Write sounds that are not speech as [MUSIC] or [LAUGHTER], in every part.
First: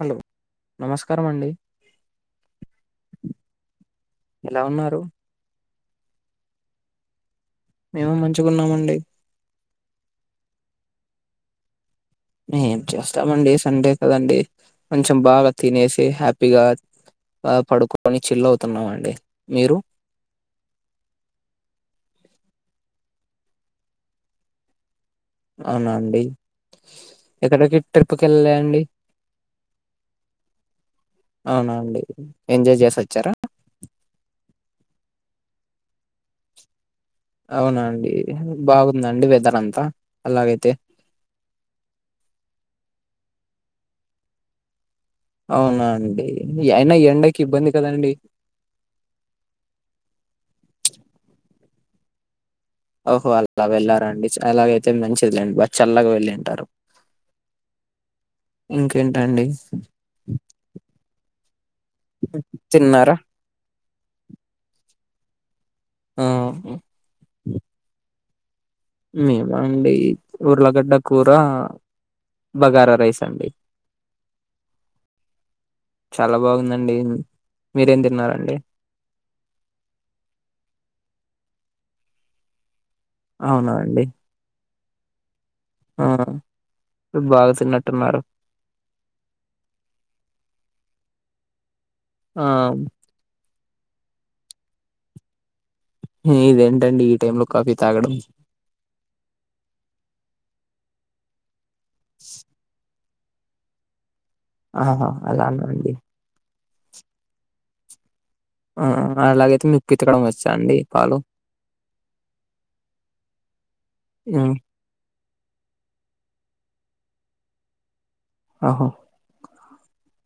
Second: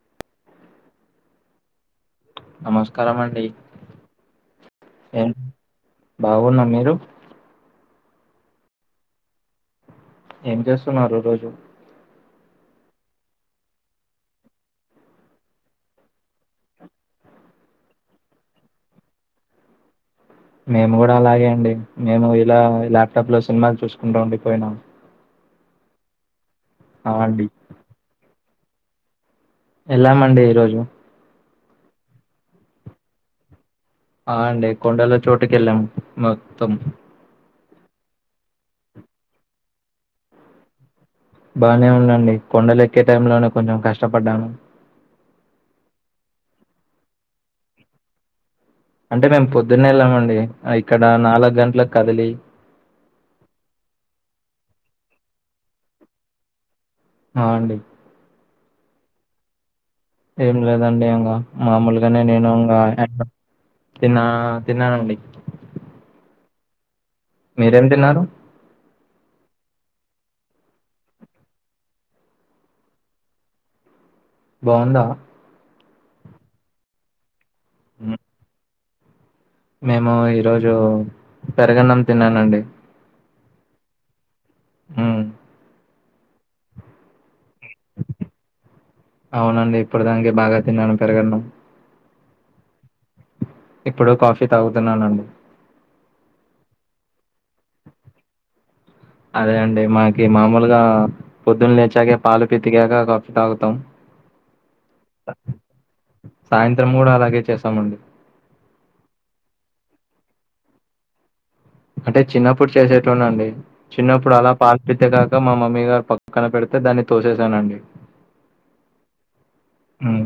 Hello నమస్కారం అండి నమస్కారం అండి ఎలా ఉన్నారు ఏం బాగున్నా మీరు మేము మంచిగా ఉన్నామండి ఏం చేస్తున్నారు రోజు ఏం చేస్తామండి సండే కదండి కొంచెం బాగా తినేసి హ్యాపీగా బా పడుకొని చిల్ అవుతున్నామండి మీరు మేము కూడా అలాగే అండి మేము ఇలా ఇలా ల్యాప్టాప్ లో సినిమాలు చూసుకుంటా ఉండిపోయినాం అవునా అండి ఆ అండి ఎక్కడికి ట్రిప్ కి వెళ్ల ఎల్లే అండి ఎల్లమండి ఈరోజు అవునా అండి ఎంజాయ్ చేసి వచ్చారా హా అండి కొండలో చోటుకి వెళ్ళాం మొత్తం అవునా అండి బాగుందండి వెదర్ అంతా అలాగైతే బాగానే ఉందండి కొండలు ఎక్కే టైంలోనే కొంచెం కష్టపడ్డాను అవునా అండి అయినా ఈ ఎండకి ఇబ్బంది కదండి అంటే మేము పొద్దున్నే వెళ్ళామండి ఇక్కడ నాలుగ గంటలకి కదిలి ఓహో అలా వెళ్ళారండి అలాగైతే మంచిదిలేండి బా చల్లాగా వెళ్ళి ఉంటారు ఆ అండి ఇంకేంటండి ఏం లేదండి ఇంకా మామూలుగానే నేను ఇంగా తిన్నారా తిన్నా తిన్నానండి ఆ మీరేం తిన్నారు మీమా అండి ఊర్లగడ్డ కూర బగారా రైస్ అండి బాగుందా చాలా బాగుందండి మీరేం తిన్నరండి మేము ఈరోజు పెరగన్నం తిన్నానండి అవునా అండి ఉ ఆ ఉబ్ బాగా తిన్నట్టున్నారు అవునండి ఇప్పుడు దానికి బాగా తిన్నాను పెరుగు అన్నం ఆ ఇప్పుడు కాఫీ తాగుతున్నాన్ ఇదేంటండి ఈ టైమ్ లో కాఫీ తాగడం అదే అండి మనకి మామూలుగా పొద్దున్నే లేేచ్చాక పాలు పితిగాక కాఫీ తాగుతాం ఆహా అలానా అండి సాయంత్రం కూడా అలాగే చేసామండి ఆ అలాగైతే మీకు పితకడం వచ్చా అండి పాలు అంటే చిన్నప్పుడు చేసేటోడిని అండి చిన్నప్పుడు అలా హ్మ్. పాల్ పితి గాక మా మమ్మీ గారు పక్కన పెడితే దాన్ని తోసేసానండి ఆ హో ఉమ్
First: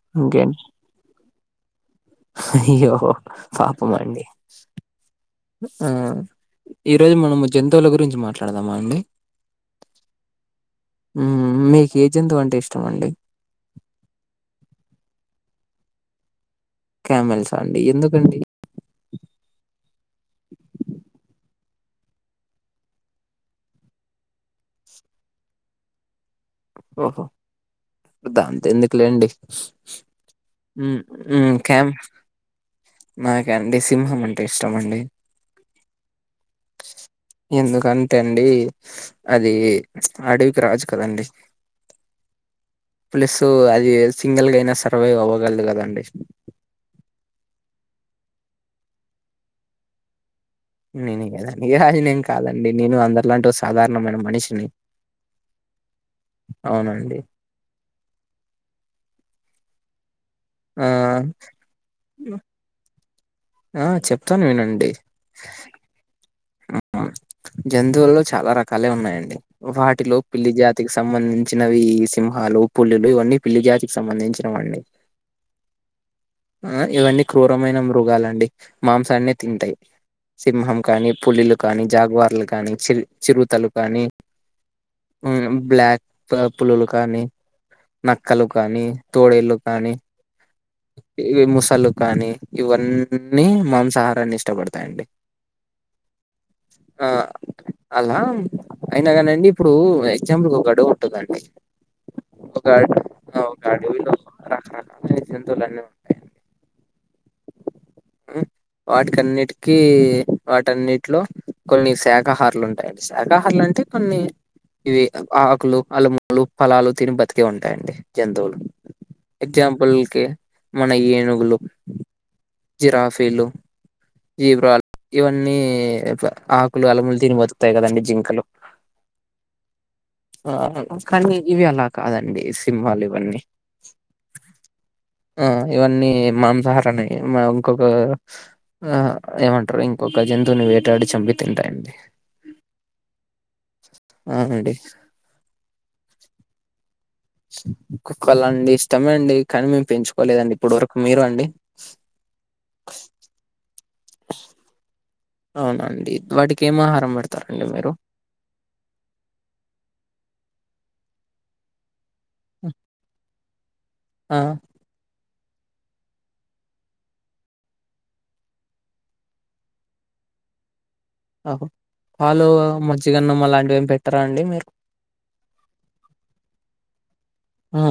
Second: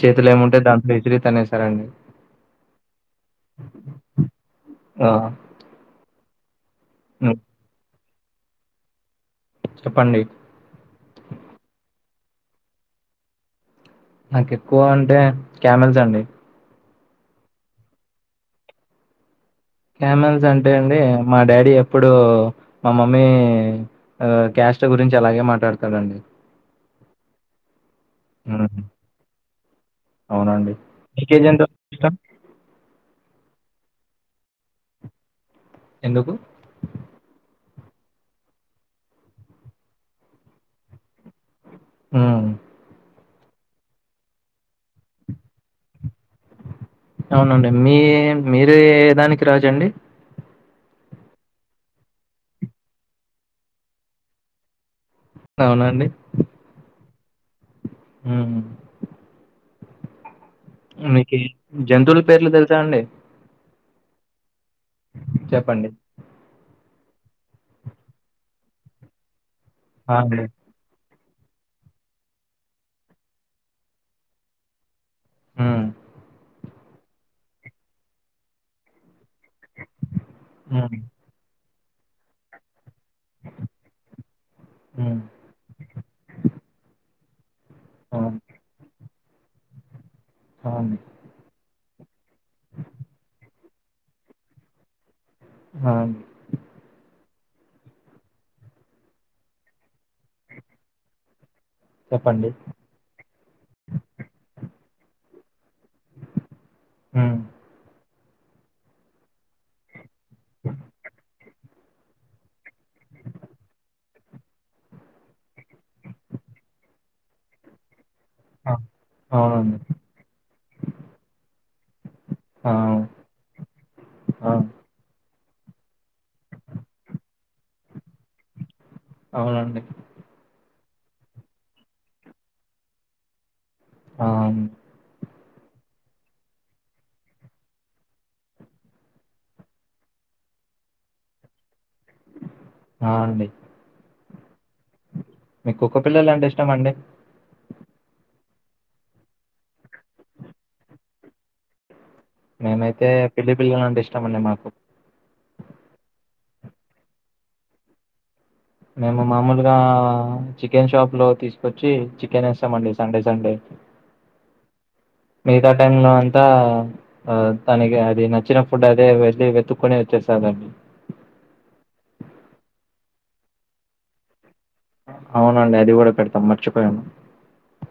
చేతులో ఏముంటే ఇంకేంటి దాంట్లో విసిరి తనేసారండి అయ్యో పాపం అండి ఆ ఊ ఈ రోజు హ్మ్ మనము జంతువుల గురించి మాట్లాడదామా అండి చెప్పండి ఉమ్ మీకు ఏ జంతువు అంటే ఇష్టం అండి నాకు ఎక్కువ అంటే క్యామెల్స్ అండి కామెల్స్ ఆ అండి ఎందుకండి కామెల్స్ అంటే అండి మా డాడీ ఎప్పుడు మా మమ్మీ ఆ క్యాస్ట్ గురించి అలాగే మాట్లాడతాడండి ఓహో దాంతో హ్మ్. ఎందుకులేండి అవునండి. ఉమ్ మీకే ఊ జంతువు కామ్ అంటే ఇష్టం? నాకా అండి సింహం అంటే ఇష్టం అండి ఎందుకు ఎందుకంటే అండి అది అడవికి రాజు కదండి ఊ ప్లస్ అది సింగల్ గా అయినా సర్వైవ్ అవ్వగలదు కదండి అవునండి మీ మీరు ఏ దానికి రాజండి నేని కదా [UNINTELLIGIBLE] అది నేను కాదండి నేను అందరిలాంటి ఓ సాధారణమైన మనిషిని అవునా అండి అవునండి ఊ ఆ మీకి జంతువుల పేర్లు తెలుసా అండి ఆ చెప్తాను వినండి చెప్పండి జంతువులో చాలా రకాలే ఉన్నాయండి ఆ! వాటిలో అండి. పిల్లి జా తికి సంబంధించినవి సింహాలు పులులు ఇవన్నీ పిల్లి జాతికి సంబంధించినవండి హ ఆ ఇవన్నీ క్రూరమైన మృగాలండి మాంసాన్నే తింటాయి సింహం హ్మ్. కానీ పులిలు కానీ జాగ్వార్లు కానీ చిల్ చిరుతలు కానీ హ్మ్. ఊ బ్లాక్ పులులు కానీ అవును. నక్కలు కానీ తోడేళ్లు కానీ అ అండి ఇవి ముసళ్ళు కానీ ఇవన్నీ మాంసాహారాన్ని ఇష్టపడతాయండి హవును ఆ అలా అయినా కానీ అండి ఇప్పుడు ఎగ్జాంపుల్ ఒక అడువి ఉంటుందండి చెప్పండి. ఒక అడు ఆ ఒక అడవి లో రకరకాల జంతువులన్నీ ఉంటాయి ఊ వాటికన్నిటికి వాటన్నిటిలో కొన్ని శాఖహారులు ఉంటాయండి శాఖహారులు అంటే కొన్ని ఇవి ఆకులు అల్లుములు ఫలాలు తిని బతికేవి ఉంటాయండి జంతువులు ఆ! అవునండి. ఎగ్జాంపుల్ కి మన ఏనుగులు ఆ! అవును. జిరాఫీలు అవును. జీవ్రాలు ఇవన్నీ ఇట్ల ఆకులు అలములు తిని బతుకుతాయి కదండి జింకలు అవునండి ఆ కానీ ఇవి అలా కాదండి సింహాలు ఇవన్నీ అవు ఆ ఇవన్నీ మాంసాహారన్ని మా ఇంకొక ఆ ఏమంటారు ఇంకొక జంతువుని వేటాడి చంపి తింటాయండి ఆ అండి అవునండి మీకు కుక్క పిల్లలు అంటే ఇష్టంమండి కుక్కల అండి ఇష్టమే అండి కానీ మేము పెంచుకోలేదండి ఇప్పటి వరకు మీరు అండి మేమైతే పిల్లి పిల్లలు అంటే ఇష్టామండి మాకు అవునండి వాటికి ఏం ఆహారం పెడతారండి మీరు మేము మామూలుగా చికెన్ షాప్ లో తీసుకొచ్చి నేస్తమండి సండే సండే ఆ మిగతా టైమ్ లో అంతా ఆ తనకి అది నచ్చిన ఫుడ్ అదే వెళ్ళి వెతుకొని వచ్చేస్తదండి అహో పాలు మజ్జిగన్నం అలాంటివి ఏమీ పెట్టరా అండి మీరు అవునండి అది కూడ పెడతాం మర్చిపోయాము ఆ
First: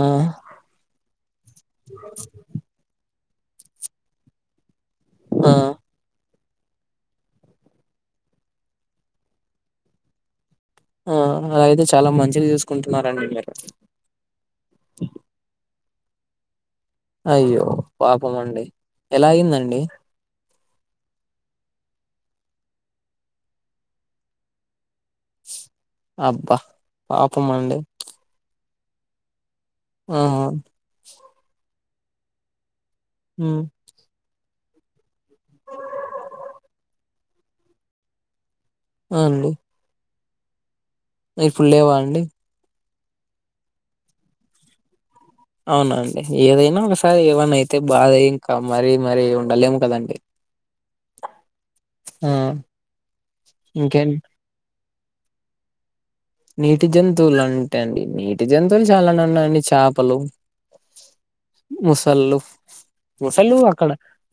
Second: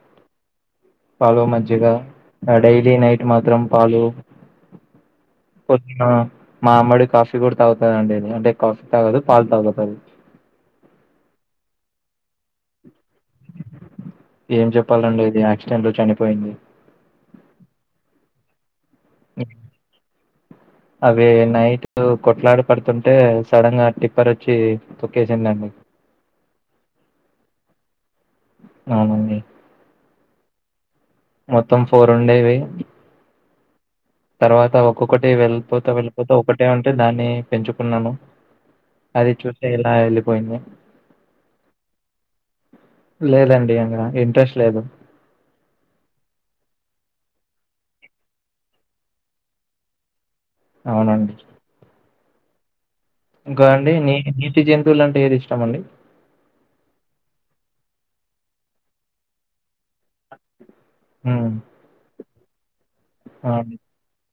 పాలు మజ్జగా ఆ డైలీ నైట్ మాత్రం పాలు. ఆ [UNINTELLIGIBLE] మా అమ్మడి కాఫీ కూడ తాగుతతుద అండిది అంటే కాఫీ తాగదు పాలు తాగుతది ఆ అల అయితే చాలా మంచి చూసుకుంటున్నారండి మీరు ఏం చెప్పాలండి ఇది యాక్సిడెంట్ లో చనిపోయింది అయ్యో పాపం అండి ఎల అయిందండి. అవి నైట్ కొట్లాడు పడుతుంటే సడన్ గా టిప్పర్ వచ్చి తొక్కేసిందండి అబ్బ పాపమండి అవునండి ఆహ మొత్తం ఫోర్ ఉండేవి హు తర్వాత ఒక్కొక్కటి వెళ్ళిపోత వెళ్ళిపోత ఒకటే ఉంటే దాన్ని పెంచుకున్నాను ఆ అది అండి చూసే ఇలా ఎళ్ళిపోయింది [UNINTELLIGIBLE] లేవా అండి లేదండి ఇంగ ఇంట్రెస్ట్ లేదు అవునండి ఏదైన ఒకసారి [UNINTELLIGIBLE] అయితే బాధ ఇంకా మరీ మరీ ఉండలేము కదండి అవునండి ఆ ఇంకా అండి ఇంకేం నీ నీటి జంతువులు అంటే ఏది ఇష్టమండి నీటి జంతువులు [UNINTELLIGIBLE] అండి నీటి జంతువులు చాలానే ఉన్నాయండి చపలు హ్మ్. ముసలు ఆ! ముసలు అండి. అక్కడ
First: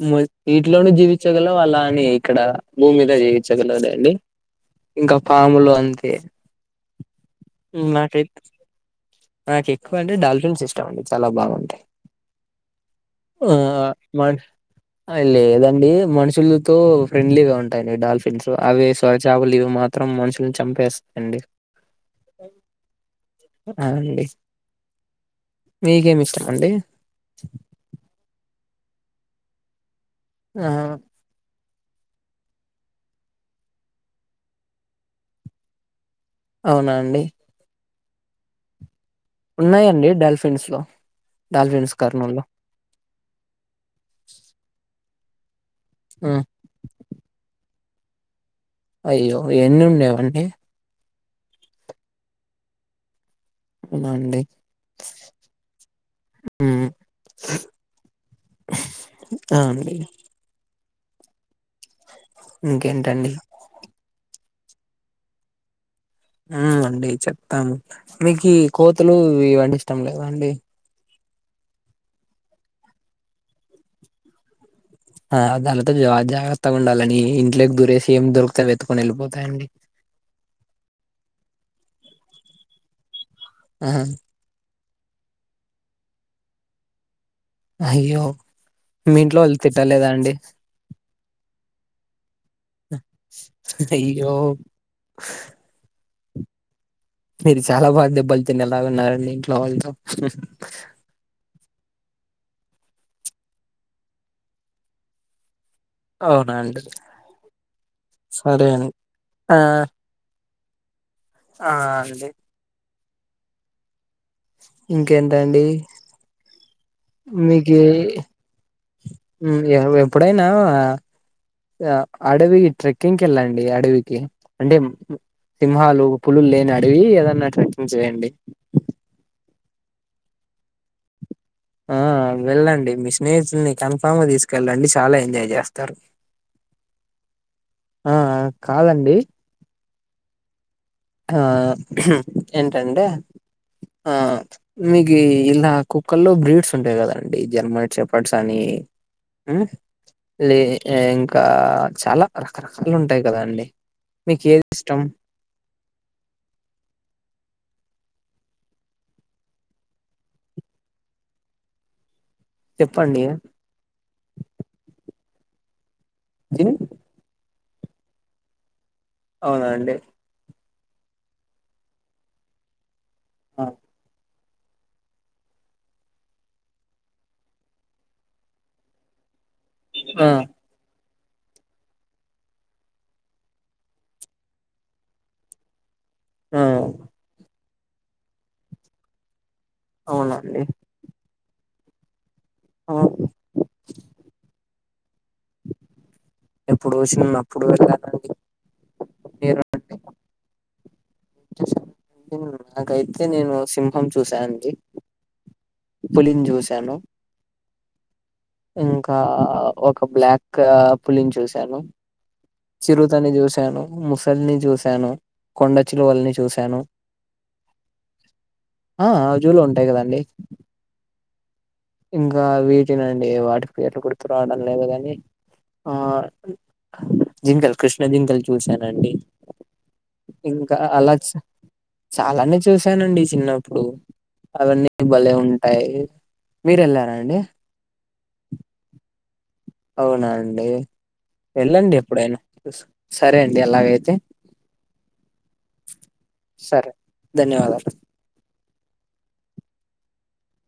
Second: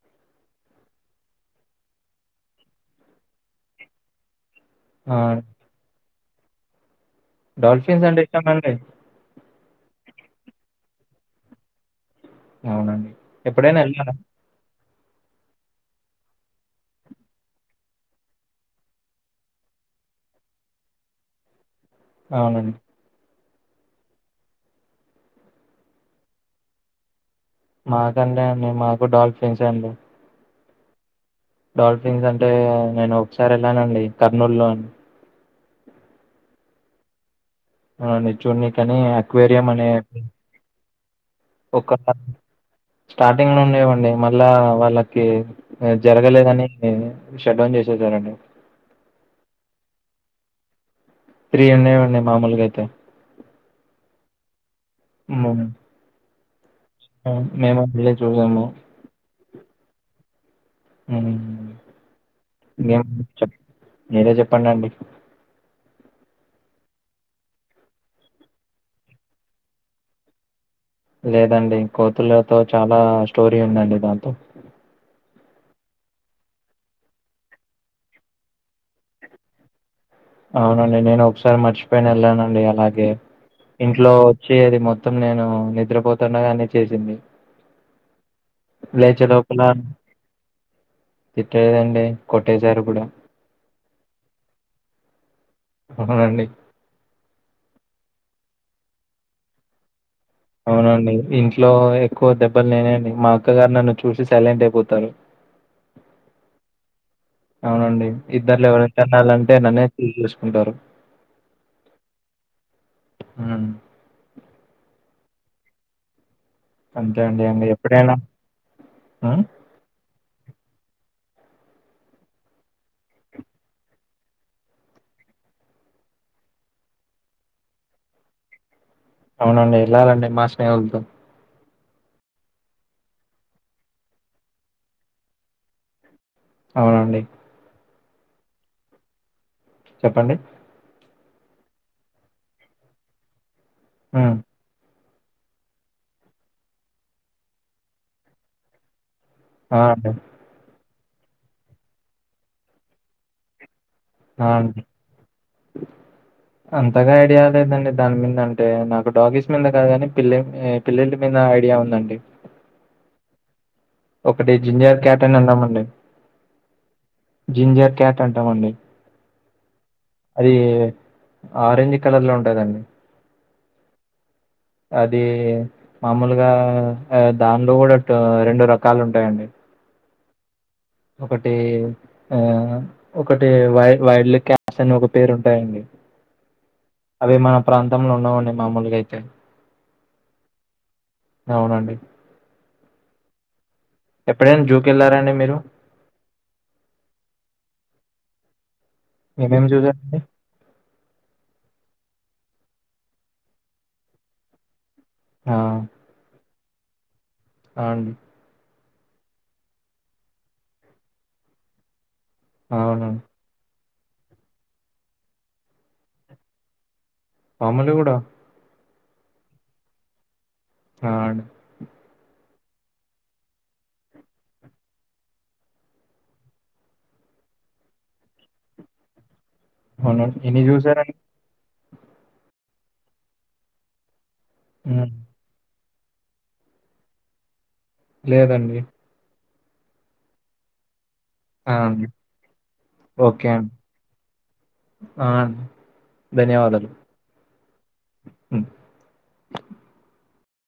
ము నీట్లోనే జీవించగలవు అలా అని ఇక్కడ భూమి మీద జీవించగలదండి ఇంక ఆ! పాములు అంతే డాల్ఫిన్స్ నాకై అంటే ఇష్టామండి నాకు ఎక్కువ అంటే డాల్ఫిన్స్ ఇష్టం అండి చాల బాగుంటాయి అవునండి. ఆ ఎప్పుడైనా ఎళ్ళారా? లేదండి మనుషులతో ఫ్రెండ్లీగ ఉంటా [UNINTELLIGIBLE] డాల్ఫిన్స్ అవి స్వరచాపలు ఇవి మాత్రం మాత్రరం మనుషులను చంపేస్తాండి అవునం అండి మీకేమి ఇష్టమండి మాకండి అంటే మాకు డాల్ ఫ్రెన్డ్స్ అండి ఆ డోల్ఫిన్స్ అంటే నేను ఒకసారి వెళ్ళానండి కర్నూలులో అవునా అండి ఆ ని చూడిని కాని ఉన్నాయండి డాల్ఫిన్సు ఒక స స్టార్టింగ్లో ఉండేవ్వండి మళ్ళా వాళ్ళకి ఈ ఆ జరగలేదని ని షట్డౌన్ చేసేసారండి అయ్యో ఎన్ని ఉండేవుండేవి అన్ని త్రీ ఉన్నాయే ఉన్నాయి మామూలుగా అయితే అవునండి హ్మ్. హ్మ్ మేము వెళ్లి చూసాము ఆ అండి హ్మ్ ఇంకేంటండి మీరే చెప్పండి అండి హ్మ్ అండి చెప్తాము మీకు కోతులు ఇవి వంటి ఇష్టం లేదాండి లేదండి కోతులతో చాలా స్టోరీ ఉందండి దాంతో ఆ గాలతోటి జాగ్రత్తగా ఉండాలని ఇంట్లోకి దురేసి ఏం దొరుకుతే అవి ఎత్తుకొని వెళ్ళిపోతాయండి అవునండి నేను ఒకసారి మర్చిపోయిన వెళ్ళానండి అలాగే ఆహా ఇంట్లో చేయది మొత్తం నేను నిద్రపోతుండగా అన్ని చేసింది అయ్యో మీ ఇంట్లోవాళ్ళు తిట్టలేదా అండి తిట్టదండి కొట్టేశారు కూడా అయ్యో అవునండి మీరు చాలా బాగా దెబ్బలు తినేలాగా ఉన్నారండి ఇంట్లో వాళ్ళతో అవునండి ఇంట్లో ఎక్కువ దెబ్బలు నేనెండి మా అక్క గారు నన్ను చూసి సైలెంట్ అయిపోతారు అవునా అండి అవునండి సరే ఇద్దరిలో అండి ఎవరు తన్నలంటే ఆ నన్నే ఇగ ఏసుకుంటారు ఆ అండి హ్మ్ ఇంకేంటి అండి అంతే అండి. ఇంగ మీకీ ఎప్పుడైనా హ్మ్. ఎప్పుడైనా అడవి ట్రెక్కింగ్కి ఎళ్ళండి అడవికి అంటే సింహాలు పులులు లేని అడివి ఏదన్నా ట్రెక్కింగ్ చేయండి అవునండి వెళ్ళాలండి మా స్నేహితులతో ఆ వెళ్ళండి మీ స్నేహితుల్ని కన్ఫామ్ గా తీసుకెళ్ళండి చాలా ఎంజాయ్ చేస్తారు. అవునండి ఆ అ కాదండి చెప్పండి ఆ హుం ఏంటంటే ఆ హ్మ్. మీకు ఇలా కుక్కల్లో బ్రీడ్స్ ఉంటాయి కదండి జర్మ చెప్పట్స్ అని హ్మ్ ఆ! అండి. లే ఇంకా చాలా రకరకాలు ఉంటాయి కదా అండి ఆ అంతగా ఐడియా లేదండి దాన్ని మీద అంటే నాకు డాగీస్ మీద కాదు కాని పిల్లి ఏ పిల్లిల మీద ఐడియా ఉందండి చెప్పండి ఒకటి జింజర్ క్యాట్ అని అన్నాం అండి జిన్ జింజర్ క్యాట్ అంటాం అండి అవునా అండి అది ఆరెంజ్ కలర్ లో ఉంటదండి ఆ అది మామూలుగా దానిలో కూడా రెండు రకాలు ఉంటాయండి ఆ ఒకటి ఆ ఒకటి వై వైల్డ్ క్యాట్ అని ఒక పేరు ఉంటాయండి ఆ, అవి మన ప్రాంతంలో ఉండవండి మామూలుగా అయితే అవునండి అవునండి ఆ ఎప్పుడైనా జూ కి వాళ్ళారా అండి మీరు ఎప్పుడో చిన్నఅప్పుడు వేళ్ళను అండి ఏమేమి చూశారండి చూసా నాకైతే నేను సింహం చూసాను అండి ఆ పులిని చూశాను అండి ఇంకా ఒక బ్లాక్ పులిని చూశాను అవునండి చిరుతని చూశాను ముసలిని చూశాను కొండచిలువల్ని చూశాను పామలు కూడా ఆ జూలో ఉంటాయి కదండి ఆ అండి ఇంకా వీటినండి వాటికి పేర్లు గుర్తు రావడం లేదు కాని ఆ జింకల్ కృష్ణ జింకలు చూసానండి అవునండి ఎన్ని ఇంకా అలా చూసారండి చాలానే చూసానండి చిన్నప్పుడు అవన్నీ ఉమ్, భలే ఉంటాయి మీరు వెళ్లారా అండి లేదండి అవునా అండి ఆ వెళ్ళండి అండి ఎప్పుడైనా చూ సరే అండి ఎలాగైతే ఆ ధన్యవాదాలు సరే ధన్యవాదాలు ఉమ్.